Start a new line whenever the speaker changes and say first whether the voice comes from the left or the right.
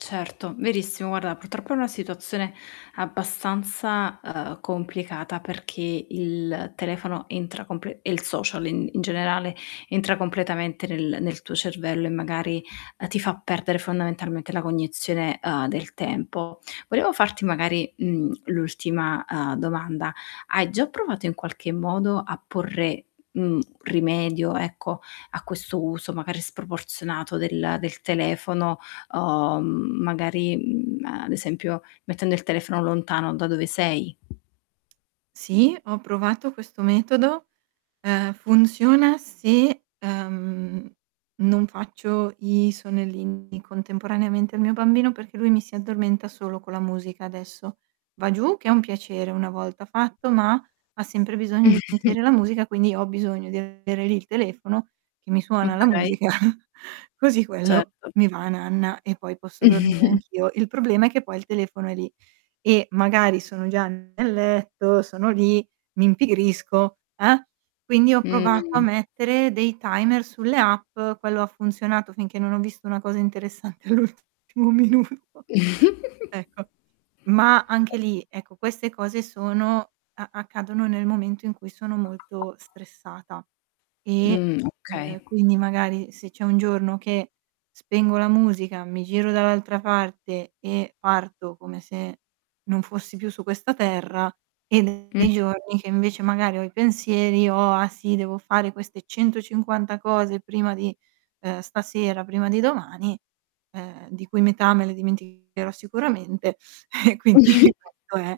left: Certo, verissimo, guarda purtroppo è una situazione abbastanza, uhm, complicata perché il telefono entra comple e il social, in in generale, entra completamente nel nel tuo cervello e magari, uhm, ti fa perdere fondamentalmente la cognizione, uhm, del tempo. Volevo farti magari, mhmm, l'ultima, uhm, domanda: hai già provato in qualche modo a porre, mhmm, rimedio, ecco, a questo uso magari sproporzionato del del telefono o, mhmm, magari, mhmm, ad esempio mettendo il telefono lontano da dove sei?
right: Sì, ho provato questo metodo. Uhm, funziona se, uhm, non faccio i sonnellini contemporaneamente al mio bambino, perché lui mi si addormenta solo con la musica, adesso. Va giù che è un piacere una volta fatto, ma ha sempre bisogno di sentire la musica quindi ho bisogno di avere lì il telefono che mi suona la
left: Okay.
right: musica così quello
left: Certo.
right: mi va nanna, e poi posso dormire anch'io. Il problema è che poi il telefono è lì, e magari sono già nel letto, sono lì, mi impigrisco, eh, quindi ho provato a
left: Mh.
right: mettere dei timer sulle app. Quello ha funzionato finché non ho visto una cosa interessante all'ultimo minuto. Ecco, ma anche lì, ecco, queste cose sono a accadono nel momento in cui sono molto stressata, e,
left: Mh, okay.
right: uhm, quindi magari se c'è un giorno che spengo la musica, mi giro dall'altra parte e parto come se non fossi più su questa Terra, e [unintelligible]
left: Mh.
right: nei giorni che invece magari ho i pensieri, ho: "Ah sì, devo fare queste 150 cose prima di, uhm, stasera, prima di domani, uhm, di cui metà me le dimenticherò sicuramente", eh, quindi questo è,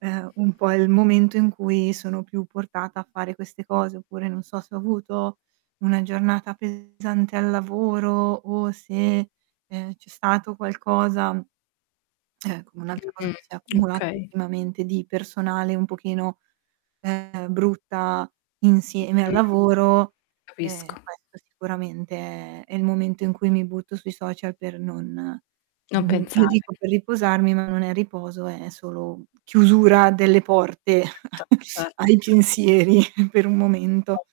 right: ehm, un po' il momento in cui sono più portata a fare queste cose. Oppure non so, se ho avuto una giornata pesante al lavoro o se, ehm, c'è stato qualcosa, mhmm eh, come un'altra cosa
left: Mh,
right: che si è accumulata
left: okay.
right: ultimamente di personale un pochino, uhm, brutta insieme al
left: Mh,
right: lavoro, uhm,
left: capisco.
right: questo sicuramente è il momento in cui mi butto sui social per non
left: Non
right: n io
left: pensare.
right: dico per riposarmi, ma non è riposo, è solo chiusura delle porte
left: Certo,
right: a
left: certo.
right: ai pensieri per un
left: Mh.
right: momento.